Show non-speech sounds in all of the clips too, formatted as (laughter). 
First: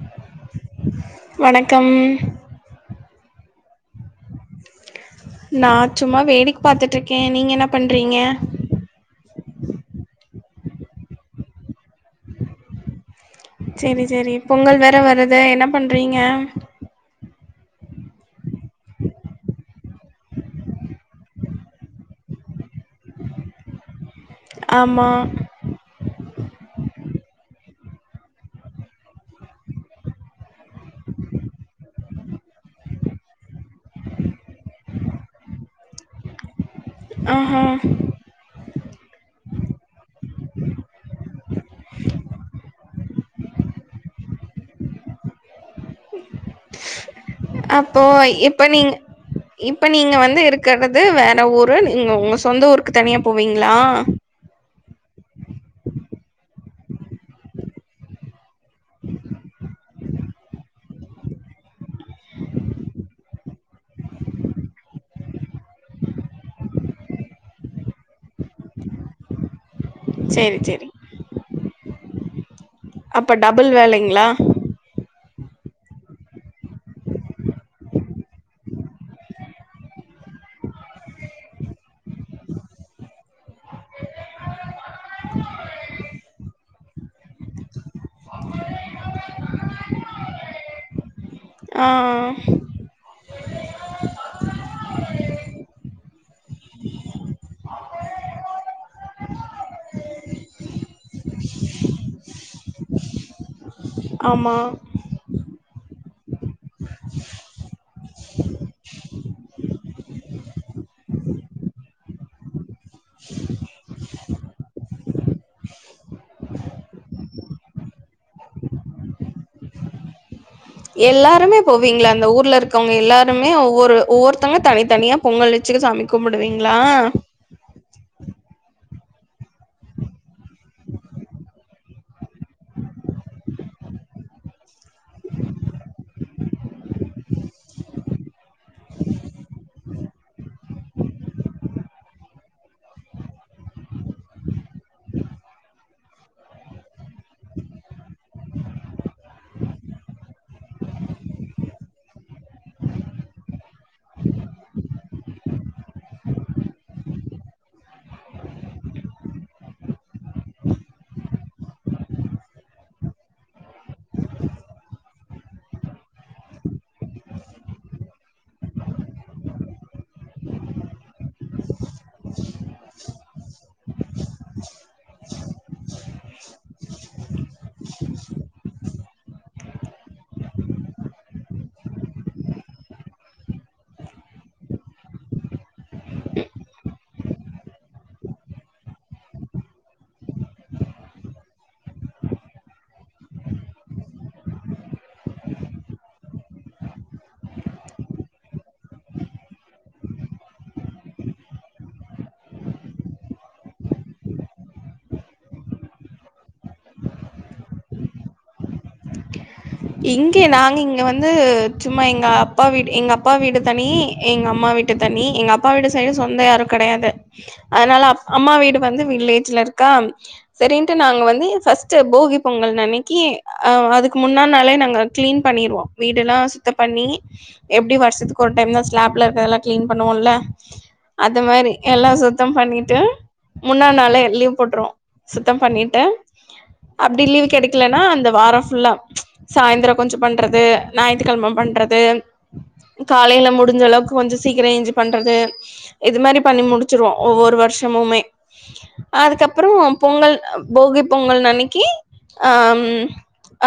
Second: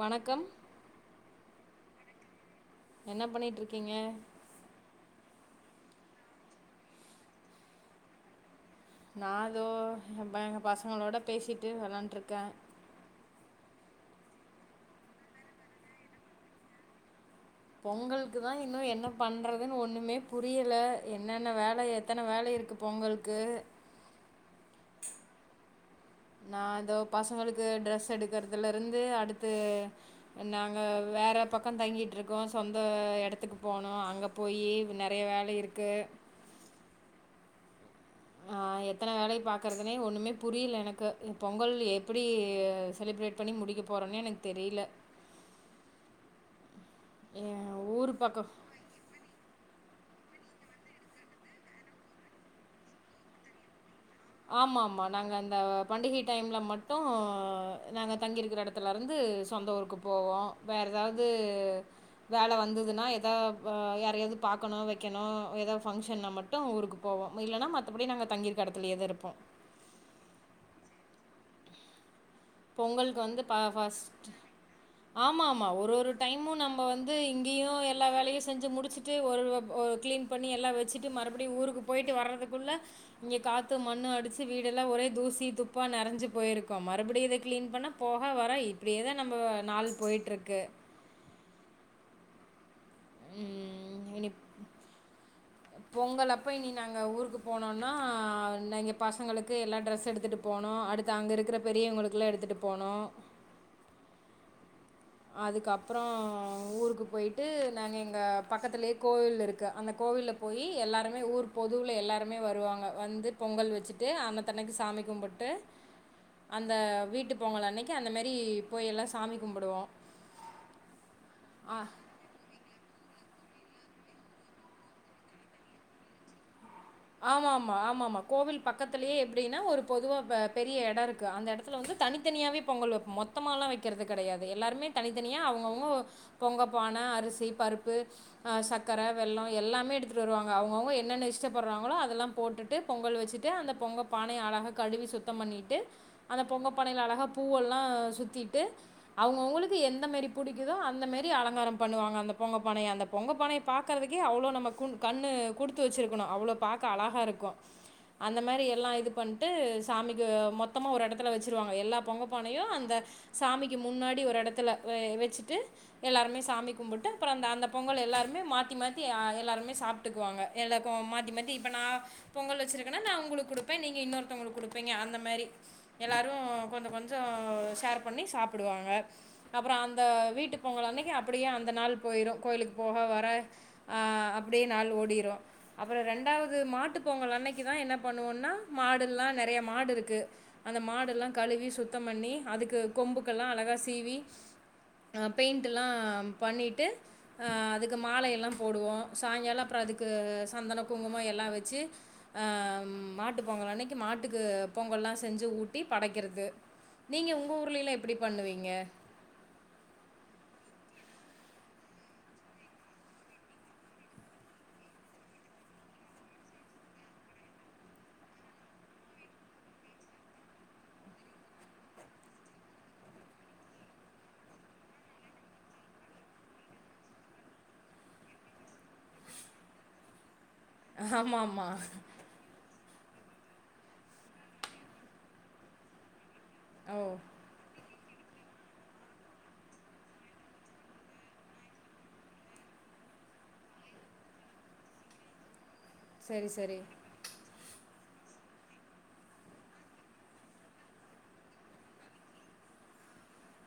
வணக்கம் கம் என்ன பண்ணிட்டு இருக்கீங்க நான் சும்மா வேடிக்க பாத்துட்டு இருக்கேன் நீங்க என்ன பண்றீங்க நான் இதோ இப்ப எங்க பசங்களோட பேசிட்டு விளையாண்டுருக்கேன் சேரி சேரி பொங்கல் வேற வருது என்ன பண்றீங்க பொங்கலுக்குதான் இன்னும் என்ன பண்றதுன்னு ஒண்ணுமே புரியல என்னென்ன வேல எத்தன வேல இருக்கு பொங்கலுக்கு ஆமா நான் இதோ பசங்களுக்கு ட்ரெஸ் எடுக்கறதுல இருந்து அடுத்து நாங்க வேற பக்கம் தங்கிட்டு இருக்கோம் சொந்த இடத்துக்கு போனும் அங்க போயி நெறய வேல இருக்கு ஆஹா எத்தன வேலய பாக்கறதுனே ஒன்னுமே புரியல எனக்கு பொங்கல் எப்டி செலிப்ரேட் பண்ணி முடிக்க போறன்னே எனக்கு தெரில அப்போ இப்ப நீங்க இப் இப்ப நீங்க வந்து இருக்குறது வேற ஊரு நீங்க உங்க சொந்த ஊருக்கு தனியா போவீங்களா ஆமா ஆமா நாங்க அந்த பண்டிகை டைம்ல மட்டும் நாங்க தங்கியிருக்கிற எடத்துலருந்து சொந்த ஊருக்கு போவோம் வேற எதாவது வேல வந்ததுன்னா எதாவ யாரையாது பாக்கணும் வக்கணும் எதாவது ஃபங்க்ஷன்னா மட்டும் ஊருக்கு போவோம் இல்லன்னா மத்தபடி நாங்க தங்கியிருக்கிற எடத்துலயே தா இருப்போம் போம் சேரி சேரி பொங்கலுக்கு வந்து பா வேலைங்களா ஃபஸ்ட் ஆம ஆமாம் ஒரு ஒரு டைமும் நம்ம வந்து இங்கேயும் எல்லா வேலயும் செஞ்சு முடிச்சுட்டு ஒரு கிளீன் பண்ணி எல்லாம் வச்சுட்டு மறுபடியும் ஊருக்கு போயிட்டு வர்றதுக்குள்ளே இங்கே காற்று மண்ணும் அடிச்சி வீடெலாம் ஒரே தூசி குப்பா நிறஞ்சு போயிருக்கோம் மறுபடியும் இதுக்கு கிளீன் பண்ணா போக வர இப்டியேதான் நம்ம நாள் போயிட்டுருக்கு ஆஹ் ம். இனி பொங்கல் அப்போ இனி நாங்கள் ஊருக்கு போனோன்னா எங்கள் பசங்களுக்கு எல்லா ட்ரெஸ் எடுத்துட்டு போனோம் அடுத்து அங்கே இருக்கிற பெரியவங்களுக்குலாம் எடுத்துட்டு போனோம் ஆமா அதுக்கப்பறம் ஊருக்கு போயி்ட்டு நானு எங்கள் பக்கத்துலயே கோவில் இருக்கு அந்த கோவில போய் எல்லோருமே ஊர் பொதுவில் எல்லோருமே வருவாங்க வந்து பொங்கல் வச்சுட்டு அன்னத்தன்னக்கு சாமி கும்பிட்டு அந்த வீட்டு பொங்கல் அன்னைக்கு அந்தமாரி போய் எல்லாம் சாமி கும்பிடுவோம் எல்லாருமே போவீங்களா அந்த ஊர்ல இருக்கவங்க எல்லாருமே ஒவ்வொரு ஒவ்வொருத்தங்க தனித்தனியா பொங்கல் வச்சுக்க சாமி கும்பிடுவேன் ஆமாம்மா ஆமாம்மா கோவில் பக்கத்துலேயே எப்டின்னா ஒரு பொதுவாக பெரிய இடம் இருக்குது அந்த இடத்துல வந்து தனித்தனியாகவே பொங்கல் வப்போம் மொத்தமலாம் வக்கிறது கெடயாது எல்லாருமே தனித்தனியாக அவங்கவுங்க பொங்கல் பான அரிசி பருப்பு சர்க்கரை வெல்லம் எல்லாமே எடுத்துட்டு வருவாங்க அவங்கவுங்க என்னென்ன இஷ்ட வராங்களோ அதெல்லாம் போட்டுட்டு பொங்கல் வச்சிட்டு அந்தப் பொங்க பானய அழகா கழுவி சுத்தம் பண்ணிட்டு அந்தப் பொங்க பானையில அழகா பூவெல்லாம் சுத்திட்டு அவங்க அவங்களுக்கு என்ன மாரி பிடிக்குதோ அந்த மாரி அலங்காரம் பண்ணுவாங்க அந்த பொங்க பானம் அந்த பொங்க பானய பாக்கறதுக்கேஅவ்ளோ நம்ம கண்ணு குடுத்துவச்சுரு க்கணும் அவ்வளோ பாக்க அழகாக இருக்கும் அந்த மாரி எல்லாம் இது பண்ணிட்டு சாமிக்கு மொத்தமாக ஒரு எடத்துல வச்சுருவாங்க எல்லா பொங்க பானையும் அந்த சாமிக்கு முன்னாடி ஒரு எடத்துல வச்சுட்டு எல்லாருமே சாமி கும்பிட்டு அப்பறம் அந்த அந்த பொங்கல் எல்லாருமே மாத்தி மாத்திஎல்லாருமே சாப்பிட்டுக்குவாங்க எல் ப்பமாத்தி மாத்தி இப்ப நான் பொங்கல் வச்சிருக்கேன்னா நான் உங்களுக்கு குடுப்பேன் நீங்க இன்னொருத்தவங்களுக்கு குடுப்பீங்க அந்த மாரி எல்லாரும் கொஞ்ச கொஞ்ச ஷேர் பண்ணி சாப்பிடுவாங்க அப்பறம் அந்த வீட்டு பொங்கல் அன்னைக்கு அப்டியே அந்த நாள் போயிரும் கோயிலுக்கு போக வர ஆஹ் அப்டியே நாள் ஓடிரும் அப்பறம் ரெண்டாவது மாட்டு பொங்கல் அன்னைக்கு தான் என்ன பண்ணுவோனா மாடுலாம் நெறையா மாடு இருக்குது அந்த மாடுெல்லாம் கழுவி சுத்தம் பண்ணி அதுக்கு கொம்புக்கெல்லாம் அழகாக சீவி பெயிண்ட்டலாம் பண்ணிட்டு அதுக்கு மாலயெல்லாம் போடுவோம் சாயங்காலம் அப்பறம் அதுக்கு சந்தன குங்குமம் எல்லாம் வச்சுஹ மாட்டு பொங்கல் அன்னைக்கு மாட்டுக்கு பொங்கல்லாம் செஞ்சு ஊட்டி படைக்கிறது நீங்க உங்க ஊர்லல்லாம் எப்டி பண்ணுவீங்க இங்கே நாங்க இங்க வந்து சும்மா எங்க அப்பா வீடு எங்க அப்பா வீடு தனி எங்க அம்மா வீட்டு தனி எங்க அப்பா வீடு சைடு சொந்த யாரும் கிடையாது அதனால அம்மா வீடு வந்து வில்லேஜ்ல இருக்கா சரின்னுட்டு நாங்க வந்து ஃபர்ஸ்ட் போகி பொங்கல் அன்னைக்கி அஹ் அதுக்கு முன்ன முதல் நாளே நாங்கள் கிளீன் பண்ணிடுவோம் வீடு எல்லாம் சுத்தம் பண்ணி எப்படி வருஷத்துக்கு ஒரு டைம் தான் ஸ்லாப்ல இருக்கறதெல்லாம் கிளீன் பண்ணுவோம்ல ஆமாம் அது மாரி ஆமாம் எல்லாம் சுத்தம் பண்ணி டு முன்னா நாளே லீவ் போட்டுறுவோம் சுத்தம் பண்ணிட்டு ஓ அப்பிடி லீவு கிடைக்கல அந்த வாரம் ஃபுல்லா சாய்ந்தரம் கொஞ்சம் பண்றது ஞாயித்துக்கிழம பண்றது காலையில முடிஞ்ச அளவுக்கு கொஞ்சம் சீக்கிரம் ஏஞ்சு பண்றது இது மாரி சரி பண்ணி சரி முடிச்சுருவோம்ஒவ்வொரு வருஷமுமே அதுக்கப்புறம் பொங்கல் போகி பொங்கல் அன்னைக்கு அஹ்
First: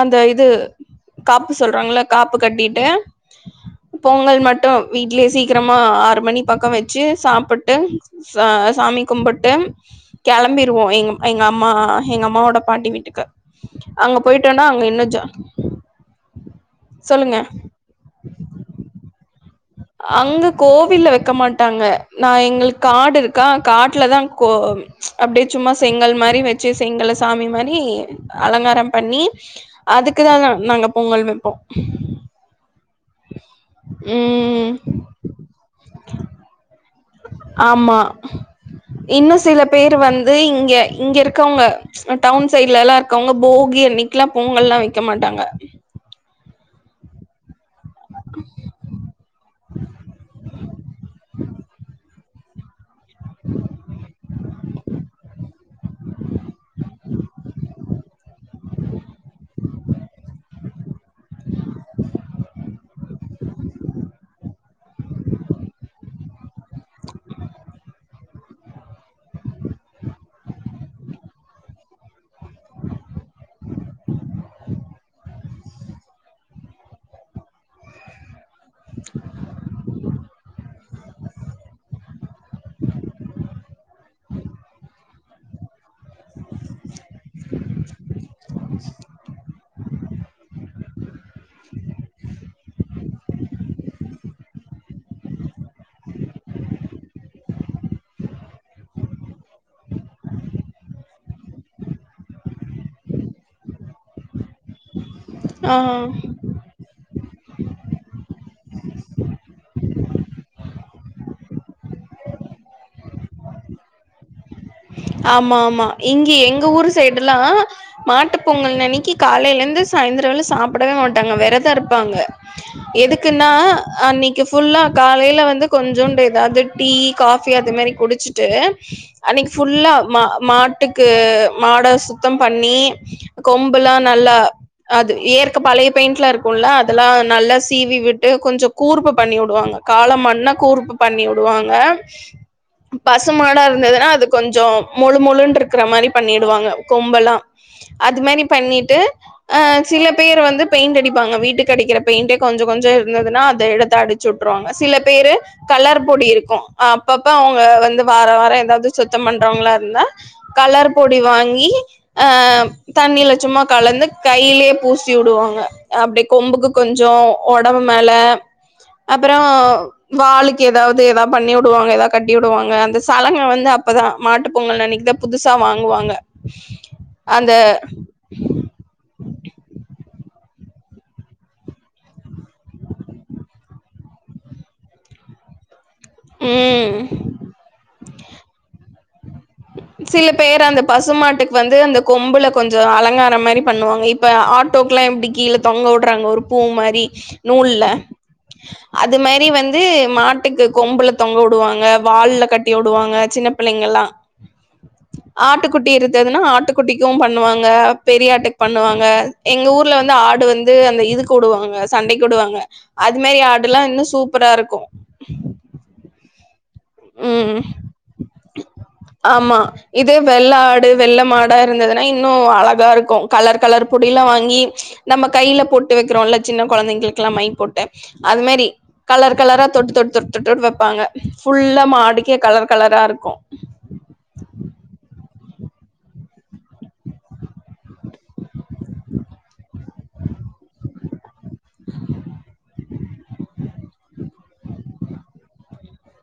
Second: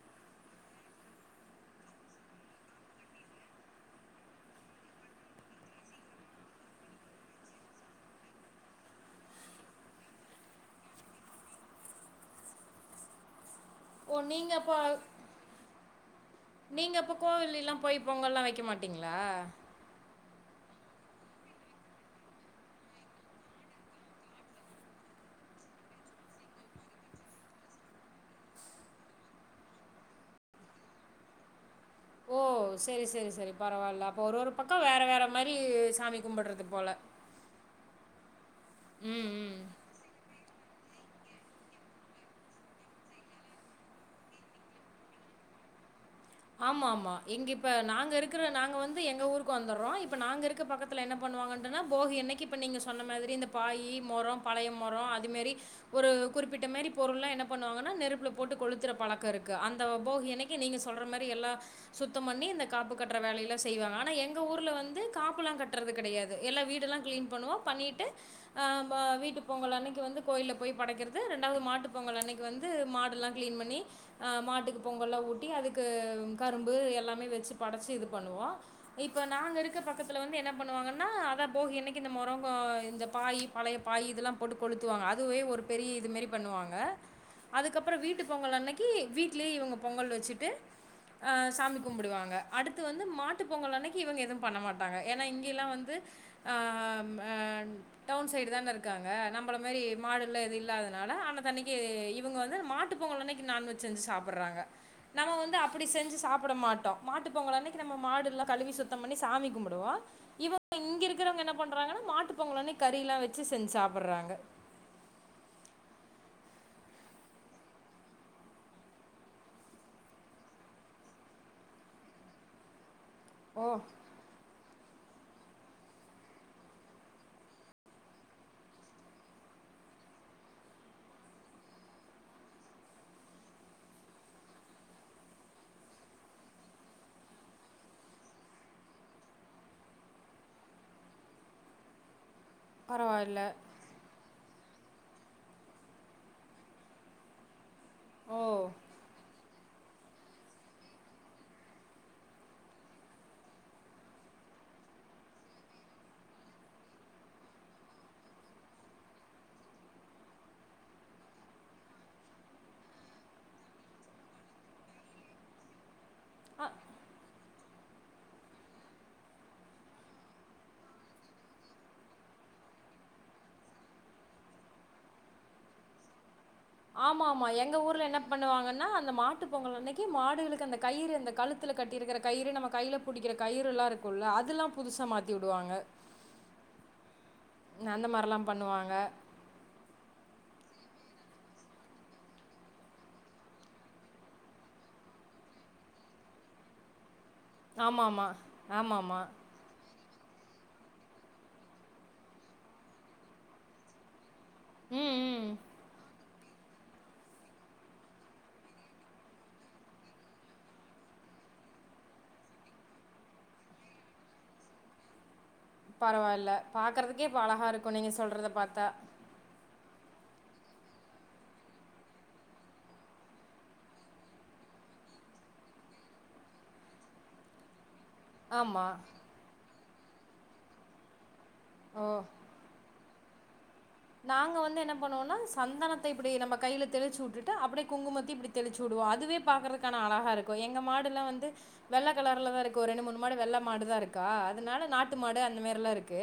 அந்த இது இது காப்பு சொல்றாங்கள காப்பு கட்டிட்டு பொங்கல் மட்டும் வீட்லயே சீக்கிரமா ஆறு மணி பக்கம் வச்சு சாப்பிட்டு ச சாமி கும்பிட்டு கிளம்பிருவோம் எ எங்க அம்மா எங்க அம்மாவோட பாட்டி வீட்டுக்கு அங்க போயிட்டோன்னா அங்க இன்னும் ஜா நீங்க இப்ப சொல்லுங்க கோவிலில்லாம் போய் பொங்கல்லாம் வைக்க மாட்டீங்களா அங்க கோவில்ல வைக்க மாட்டாங்க நான் எங்களுக்கு காடு இருக்கா காட்டுலதான் கோ அப்படியே சும்மா செங்கல் மாரி வச்சு செங்கல் சாமி மாரி அலங்காரம் பண்ணி அதுக்குதான் நாங்க பொங்கல் வைப்போம் ஓ சரி சரி சரி பரவாயில்ல அப்ப ஒரு ஒரு ம் பக்கம் வேற வேற மாரி சாமி கும்பிடுறது போல இன்னும் சில பேர் வந்து இங்க இங்க இருக்கவங்க டவுன் சைட்ல எல்லாம்ருக்கவங்க போகி அன்னைக்குல்லாம் பொங்கல்லாம் வைக்க மாட்டாங்க ஆமா ஆமா எங்க இப்போ நாங்க இருக்கிற நாங்கள் வந்து எங்க ஊருக்கு வந்துடுறோம் இப்போ நாங்க இருக்கிற பக்கத்துல என்ன பண்ணுவாங்கன்னா போக அன்னைக்கு நீங்க சொன்ன மாதிரி இந்த பாயி மொரம் பழைய மொரம் அது மேரி ஒரு குறிப்பிட்ட மேரி பொருள் என்ன பண்ணுவாங்கன்னா நெருப்புல போட்டு கொளுத்துற பழக்கம் இருக்கு அந் நம்ம போகி அன்னைக்கு நீங்க சொல்ற மாரி எல்ல சுத்தம் பண்ணி இந்த காப்பு கட்ற வேலையல்லாம் செய்வாங்க அனா எங்க ஊர்ல வந்து காப்பெல்லம் கட்டுறது கிடையாது எல்லாம் வீடலாம் கிளீன் பண்ணுவோம் பண்ணிட்டு அ வ வீட்டு பொங்கல் அன்னக்கி வந்து கோயில போய் படைக்கிறது ரெண்டாவது மாட்டுபொங்கல் அன்னக்கி வந்து மாடெல்லாம் கிளீன் பண்ணி மாட்டுக்கு பொங்கலாம் ஊட்டி அது கரும்பு எல்லாமே வச்சு படைச்சி இது பண்ணுவோம் இப்போ நாங்கள் இருக்க பக்கத்துல வந்து என்ன பண்ணுவாங்கன்னா அதை போகி அன்னைக்கு இந்த முரங்க இந்த பாய் பழைய பாய் இதெல்லாம் போட்டு கொளுத்துவாங்க அதுவே ஒரு பெரிய இதுமாரி பண்ணுவாங்க அதுக்கப்புறம் வீட்டு பொங்கல் அன்னைக்கு வீட்லே இவங்க பொங்கல் வச்சுட்டு சாமி கும்பிடுவாங்க அடுத்து வந்து மாட்டு பொங்கல் அன்னைக்கு இவங்க எதுவும் பண்ண மாட்டாங்க ஏன்னா இங்கல்லாம் வந்து ஆஹ் டவுன் சைடு தானே இருக்காங்க நம்மள மாதிரி மாடுல்ல இது இல்லாதனால ஆன அன்னைக்கு இவங்க வந்து மாட்டுப் பொங்கல் அன்னைக்கு நான்வெஜ் செஞ்சு சாப்பிடுறாங்க நம ஆ அப்படி செஞ்சு சாப்பிட மாட்டோம் மாட்டு பொங்கல் அன்னைக்கு நம்ம மாடு எல்லாம் கழுவி சுத்தம் பண்ணி சாமி கும்படுவோம் இவங்க இங்க இருக்கிறவங்க என்ன பண்றாங்கன்னா மாட்டு பொங்கல் அன்னைக்கி கறி எல்லாம் வச்சு செஞ்சு சாப்பிடுறாங்க ஆமா ஆமா இங்க எங்க ஊர் சைடு எல்லாம் மாட்டு பொங்கல் அன்னைக்கு காலையில இருந்து சாயந்திர வர சாப்பிடவே மாட்டாங்க விரதம் இருப்பாங்க எதுக்குன்னா ஓ அன்னைக்கு ஃபுல்லா காலையில் வந்து கொஞ்சோண்டு எதாவது டீ காஃபி அது மாரி குடிச்சிட்டு அன்னைக்கு ஃபுல்லா மா மாட்டுக்கு மாட சுத்தம் பண்ணி கொம்புல்லாம் நல்லா அது ஏற்கை பழைய பெயிண்ட் எல்லாம் இருக்கும்ல அதெல்லாம் நல்லா சீவி விட்டு கொஞ்சம் கூறுப்பு பண்ணி விடுவாங்க காலமாடுண்ணா கூறுப்பு பண்ணி விடுவாங்க பரவாயில்ல பசுமாடா இருந்ததுன்னா அது கொஞ்சம் மொழு முொழுன்னு இருக்கிற மாரி பண்ணிடுவாங்க கொம்பெல்லாம் அது ஓ மாதிரி பண்ணிட்டு அஹ் சில பேர் வந்து பெயிண்ட் அடிப்பாங்க வீட்டுக்கு அடிக்கிற பெயிண்டே கொஞ்ச கொஞ்ச இருந்ததுன்னா அத எடுத்த அடிச்சு விட்டுருவாங்க சில பேரு கலர் பொடி இருக்கும் அப்பப்ப அவங்க வந்து வார வாரம் ஏதாவது சுத்தம் பண்றவங்களா இருந்தா கலர் பொடி வாங்கி ஆஹ் தண்ணியில சும்மா கலந்து கையிலேயே பூசி விடுவாங்க அப்டி ஆ கொம்புக்கு கொஞ்சம் உடம்பு மேல அப்பறம் வாலுக்கு ஏதாவது ஏதாவது பண்ணி விடுவாங்க ஏதாவது கட்டி விடுவாங்க அந்த சளங்கை வந்து அப்பதான் மாட்டு பொங்கல் அன் னக்குத புதுசா வாங்குவாங்க ஆமா ஆமா அந்த எங்க ஊர்ல என்ன பண்ணுவாங்கன்னா அந்த மாட்டு பொங்கல் அன்னைக்கு மா டுகளுக்கு அந்த கயிறு அந்த கழுத்துல கட்டி இருக்கிற கயிறு நம்ப கையில பிடிக்கிற கயிறுல்லாம் இருக்கும்ல அதெல்லாம் புதுசா மாத்தி விடுவாங்க ம் அந்த மாரில்லாம் பண்ணுவாங்க சில பேர் அந்த பசுமாட்டுக்கு வந்து அந்த கொம்புல கொஞ்ச அலங்காரம் மாரி பண்ணுவாங்க இப்ப ஆட்டோக்கு எல்லாம் இப்படி கீழே தொங்க விடுறாங்க ஒரு பூ மாரி நூல்ல ஆமா ஆமா ஆமா அது ஆமா மாரி வந்து மாட்டு மாட்டுக்கு கொம்புல தொங்க விடுவாங்க வால்ல கட்டி விடுவாங்க சின்ன பிள்ளைங்கல்லா ம் ம் ஆட்டுக்குட்டி இருந்ததுன்னா ஆட்டுக்குட்டிக்கும் பண்ணுவாங்க பெரிய ஆட்டுக்கு பண்ணுவாங்க எங்க ஊர்ல வந்து ஆடு வந்து அந்த இது கூடுவாங்க சண்டை கூடுவாங்க அது மாரி ஆடு எல்லாம் இன்னும் சூப்பரா இருக்கும் பரவாயில்ல பார்க்குறதுக்கே இப்ப ம். அழகாக இருக்கும் நீங்கள் சொல்றத பார்த்தா இது வெள்ள ஆடு வெள்ள மாடாக இருந்ததுன்னா இன்னும் அழகா இருக்கும் கலர் கலர் பொடிலாம் வாங்கி நம்ம கைல போட்டு வைக்கிறோம் இல்லை சின்ன குழந்தைங்களுக்கெல்லாம் மை போட் அது மாரி ஆமா கலர் கலரா தொட்டு தொட் தொட் தொட்டு வைப்பாங்க ஃபுல்லா ஓ மாடுக்கே கலர் கலரா கும் நாங்க வந்து என்ன பண்ணுவோம்னா சந்தனத்த இப்டி நம்ப கையில தெளிச்சு விட்டுட்டு அப்படியே குங்குமத்த இப்படி தெளிச்சு விடுவோம் அதுவே பாக்குறதுக்கான அழகா இருக்கும் எங்க மாடுலாம் வந்து வெள்ள கலர்லதான் இருக்கு ஒரு ரெண்டு மூணு மாடு வெள்ள மாடுதான் இருக்கா அதனால நாட்டு மாடு அந்த மாரில்லாம் இருக்கு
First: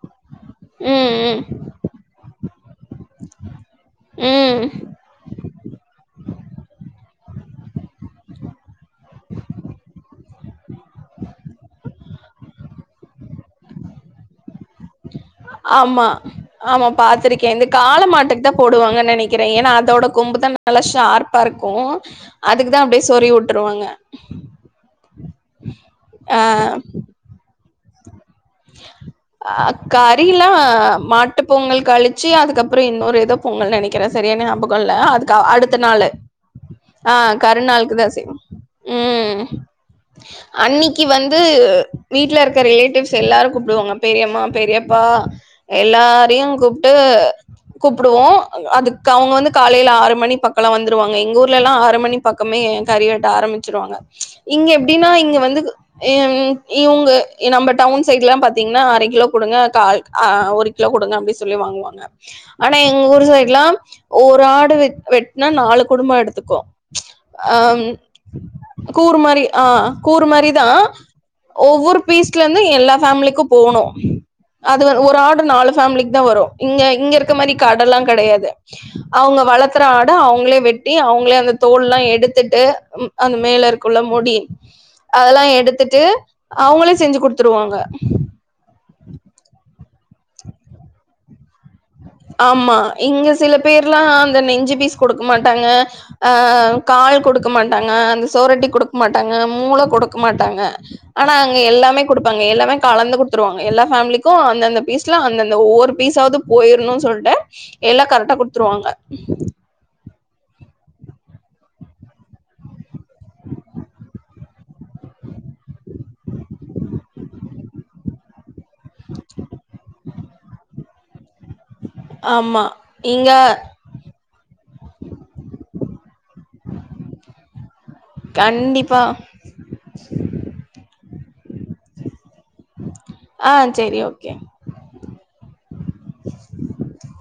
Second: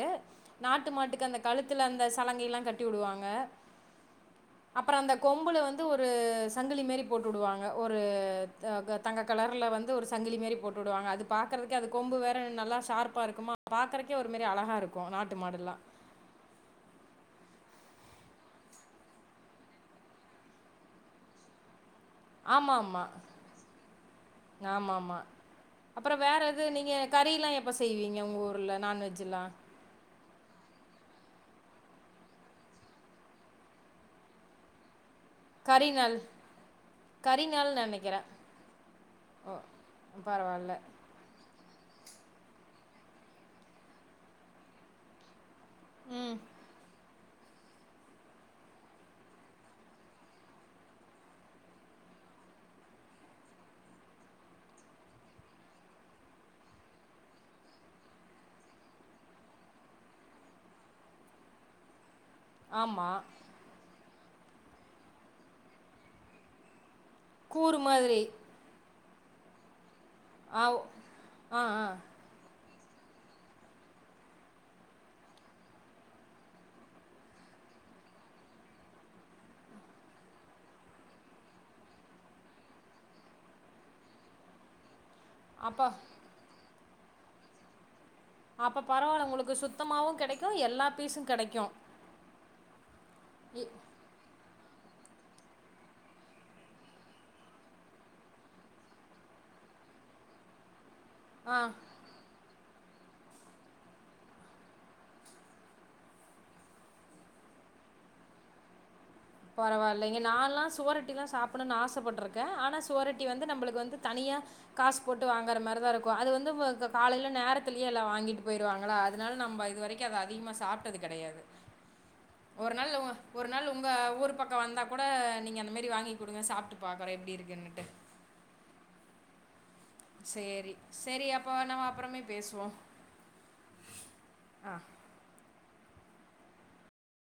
நாட்டு ம், மாட்டுக்கு அந்த ம். கழுத்துல அந்த சலங்கை எல்லாம் கட்டி உடுவாங்க ம். அப்பறம் அந்த கொம்புல வந்து ஒரு சங்கிலி மாரி போட்டுவிடுவாங்க ஒரு தங்க கலர்ல வந்து ஒரு சங்கிலி மாரி போட்டுவிடுவாங்க அது பாக்குறகுக்கு அது கொம்பு வேற நல்லா ஷார்பா இருக்குமா பாக்குறதுக்கே ஒரு மாரி அழகா இருக்கும் ஆமா ஆமா பாத்துருக் ஓகே இந்த கால மாட்டுக்கு தான் போடுவாங்கன்னு நினைக்கிறேன் ஏன்னா அதோட கொம்பு தான் நல்லா ஷார்ப்பா இருக்கும் ஆமா ஆமா ஆமா ஆமா அப்பறம் வேற எது நீங்க கரி எல்லாம் எப் ப்ப செய்வீங்க உங்க ஊர் அஹ் கரிலாம் மாட் பொங்கல் கழிச்சு அதுக்கப்பறம் இன்னொரு ஏதோ பொங்கல் நினைக்கிறேன் சரியான ஞாபகம் இல்லை அது அதுக்கு அடுத்த நாள் ஆஹ் கறி கரி நாள் நாளுக்கு தான் நெனைக்கிறே செய் உம் உம் பரவால்ல அன்னைக்கு வந்து வீட்ல இருக்க ரிலேட்டிவ்ஸ் மிச்ச எல்லாரும் கூப்பிடுவாங்க பெரியம்மா பெரியப்பா ம் எல்லாரையும் கூப்பிட்டு கூப்பிடுவோம் அதுக்கு அவங்க வந்து காலையில ஆறு மணி பக்கம்லாம் வந்துருவாங்க எங்க ஊர்ல எல்லாம் ஆறு மணி பக்கமே கறி வெட்ட ஆரம்பிச்சிருவாங்க இங்க எப்படின்னா இங்க வந்துஹ இவங்க நம்ம டவுன் இந்த சைட் எல்லாம் பாத்தீங்கன்னா அரை கிலோ கொடுங்க கால் கஹ் ஒரு கிலோ கொடுங்க அப்படின் சொல்லி வாங்குவாங்க ஆனா எங்க ஆமா ஊர் சைடுலாம் ஒரு ஆடு வெ வெட்டனா நாலு குடும்பம் எடுத்துக்கும் கூறு ஆஹம் மாதிரி கூறு மாதிரி ஆ கூறு ஆ ஒ மாதிரிதான் ஆ ஆ ஒவ்வொரு பீஸ்ல இருந்துும் எல்லா ஃபேமிலிக்கும் போகணும் அது ஒரு ஆடு நாலு பேஃபேமிலிக்கு தான் வரும் இங்க இங்க இருக்க மாதிரி கட எல்லாம் கிடையாது அவங்க வழக்கற ஆட அவங்களே வெட்டி அவங்களே அந்த தோல் எல்லாம் எடுத்துட்டு அந்த மேல இருக்குள்ள முடி அதெல்லாம் அப்ப எடுத்துட்டு அவங்கள செஞ்சு கொடுத்துருவாங்க உ அப்ப பரவாயில்ல உங்களுக்கு சுத்தமாவும் கிடைக்கும் எல்லா பீஸும் கிடைக்கும் ஆமா இங்க சில பேர்லாம் அந்த நெஞ்சு பீஸ் கொடுக்க மாட்டாங்க அஹ் கால் குடுக்க மாட்டாங்க அந்த சோரட்டி குடுக்க மாட்டாங்க மூளை குடுக்க மாட்டாங்க ஆனா அங்க ஆ எல்லாமே குடுப்பாங்க எல்லாமே கலந்து கொடுத்துருவாங்க எல்லா ஃபேமிலிக்கும் அந்தந்த பீஸ் அந்தந்த ஒவ்வரு பீஸாவது போயிரணும் சொல்லிட்டு எல்லாம் கரெக்டா குத்துருவாங்க பரவால்ல இல்லைங்க நான் எல்லாம் சோரட்டி எிலாம் சாப்பிடணும்ன்னனு ஆசைப்பட்டுிருக்கேன் ஆனா சோரட்டி வந்து நம்மளுக்கு வந்து தனியா காசு போட்டு வாங்குற மாதிரிதான் இருக்கும் அது வந்து காலையில நேரத்துிலயே எல்லாம் வாங்கிட்டு போயிருவாங்களா அதனால நம்ம இது வரைக்கும் அதது அதிகமா சாப்பிட்டது கிடையாது ஆமா இங்க உரு பக்கம் வந்தா கூட நீங்க அந்த மாரி வாங்கி கொடுங்க சாப்பிட்டு பாக்குறோம் எப்படி இருக்குன்னனுட்டு கண்டிப்பா சரி சரி அ போனம அப்புறம் ஆஹ் சரி ஓகே ஆ (inaudible)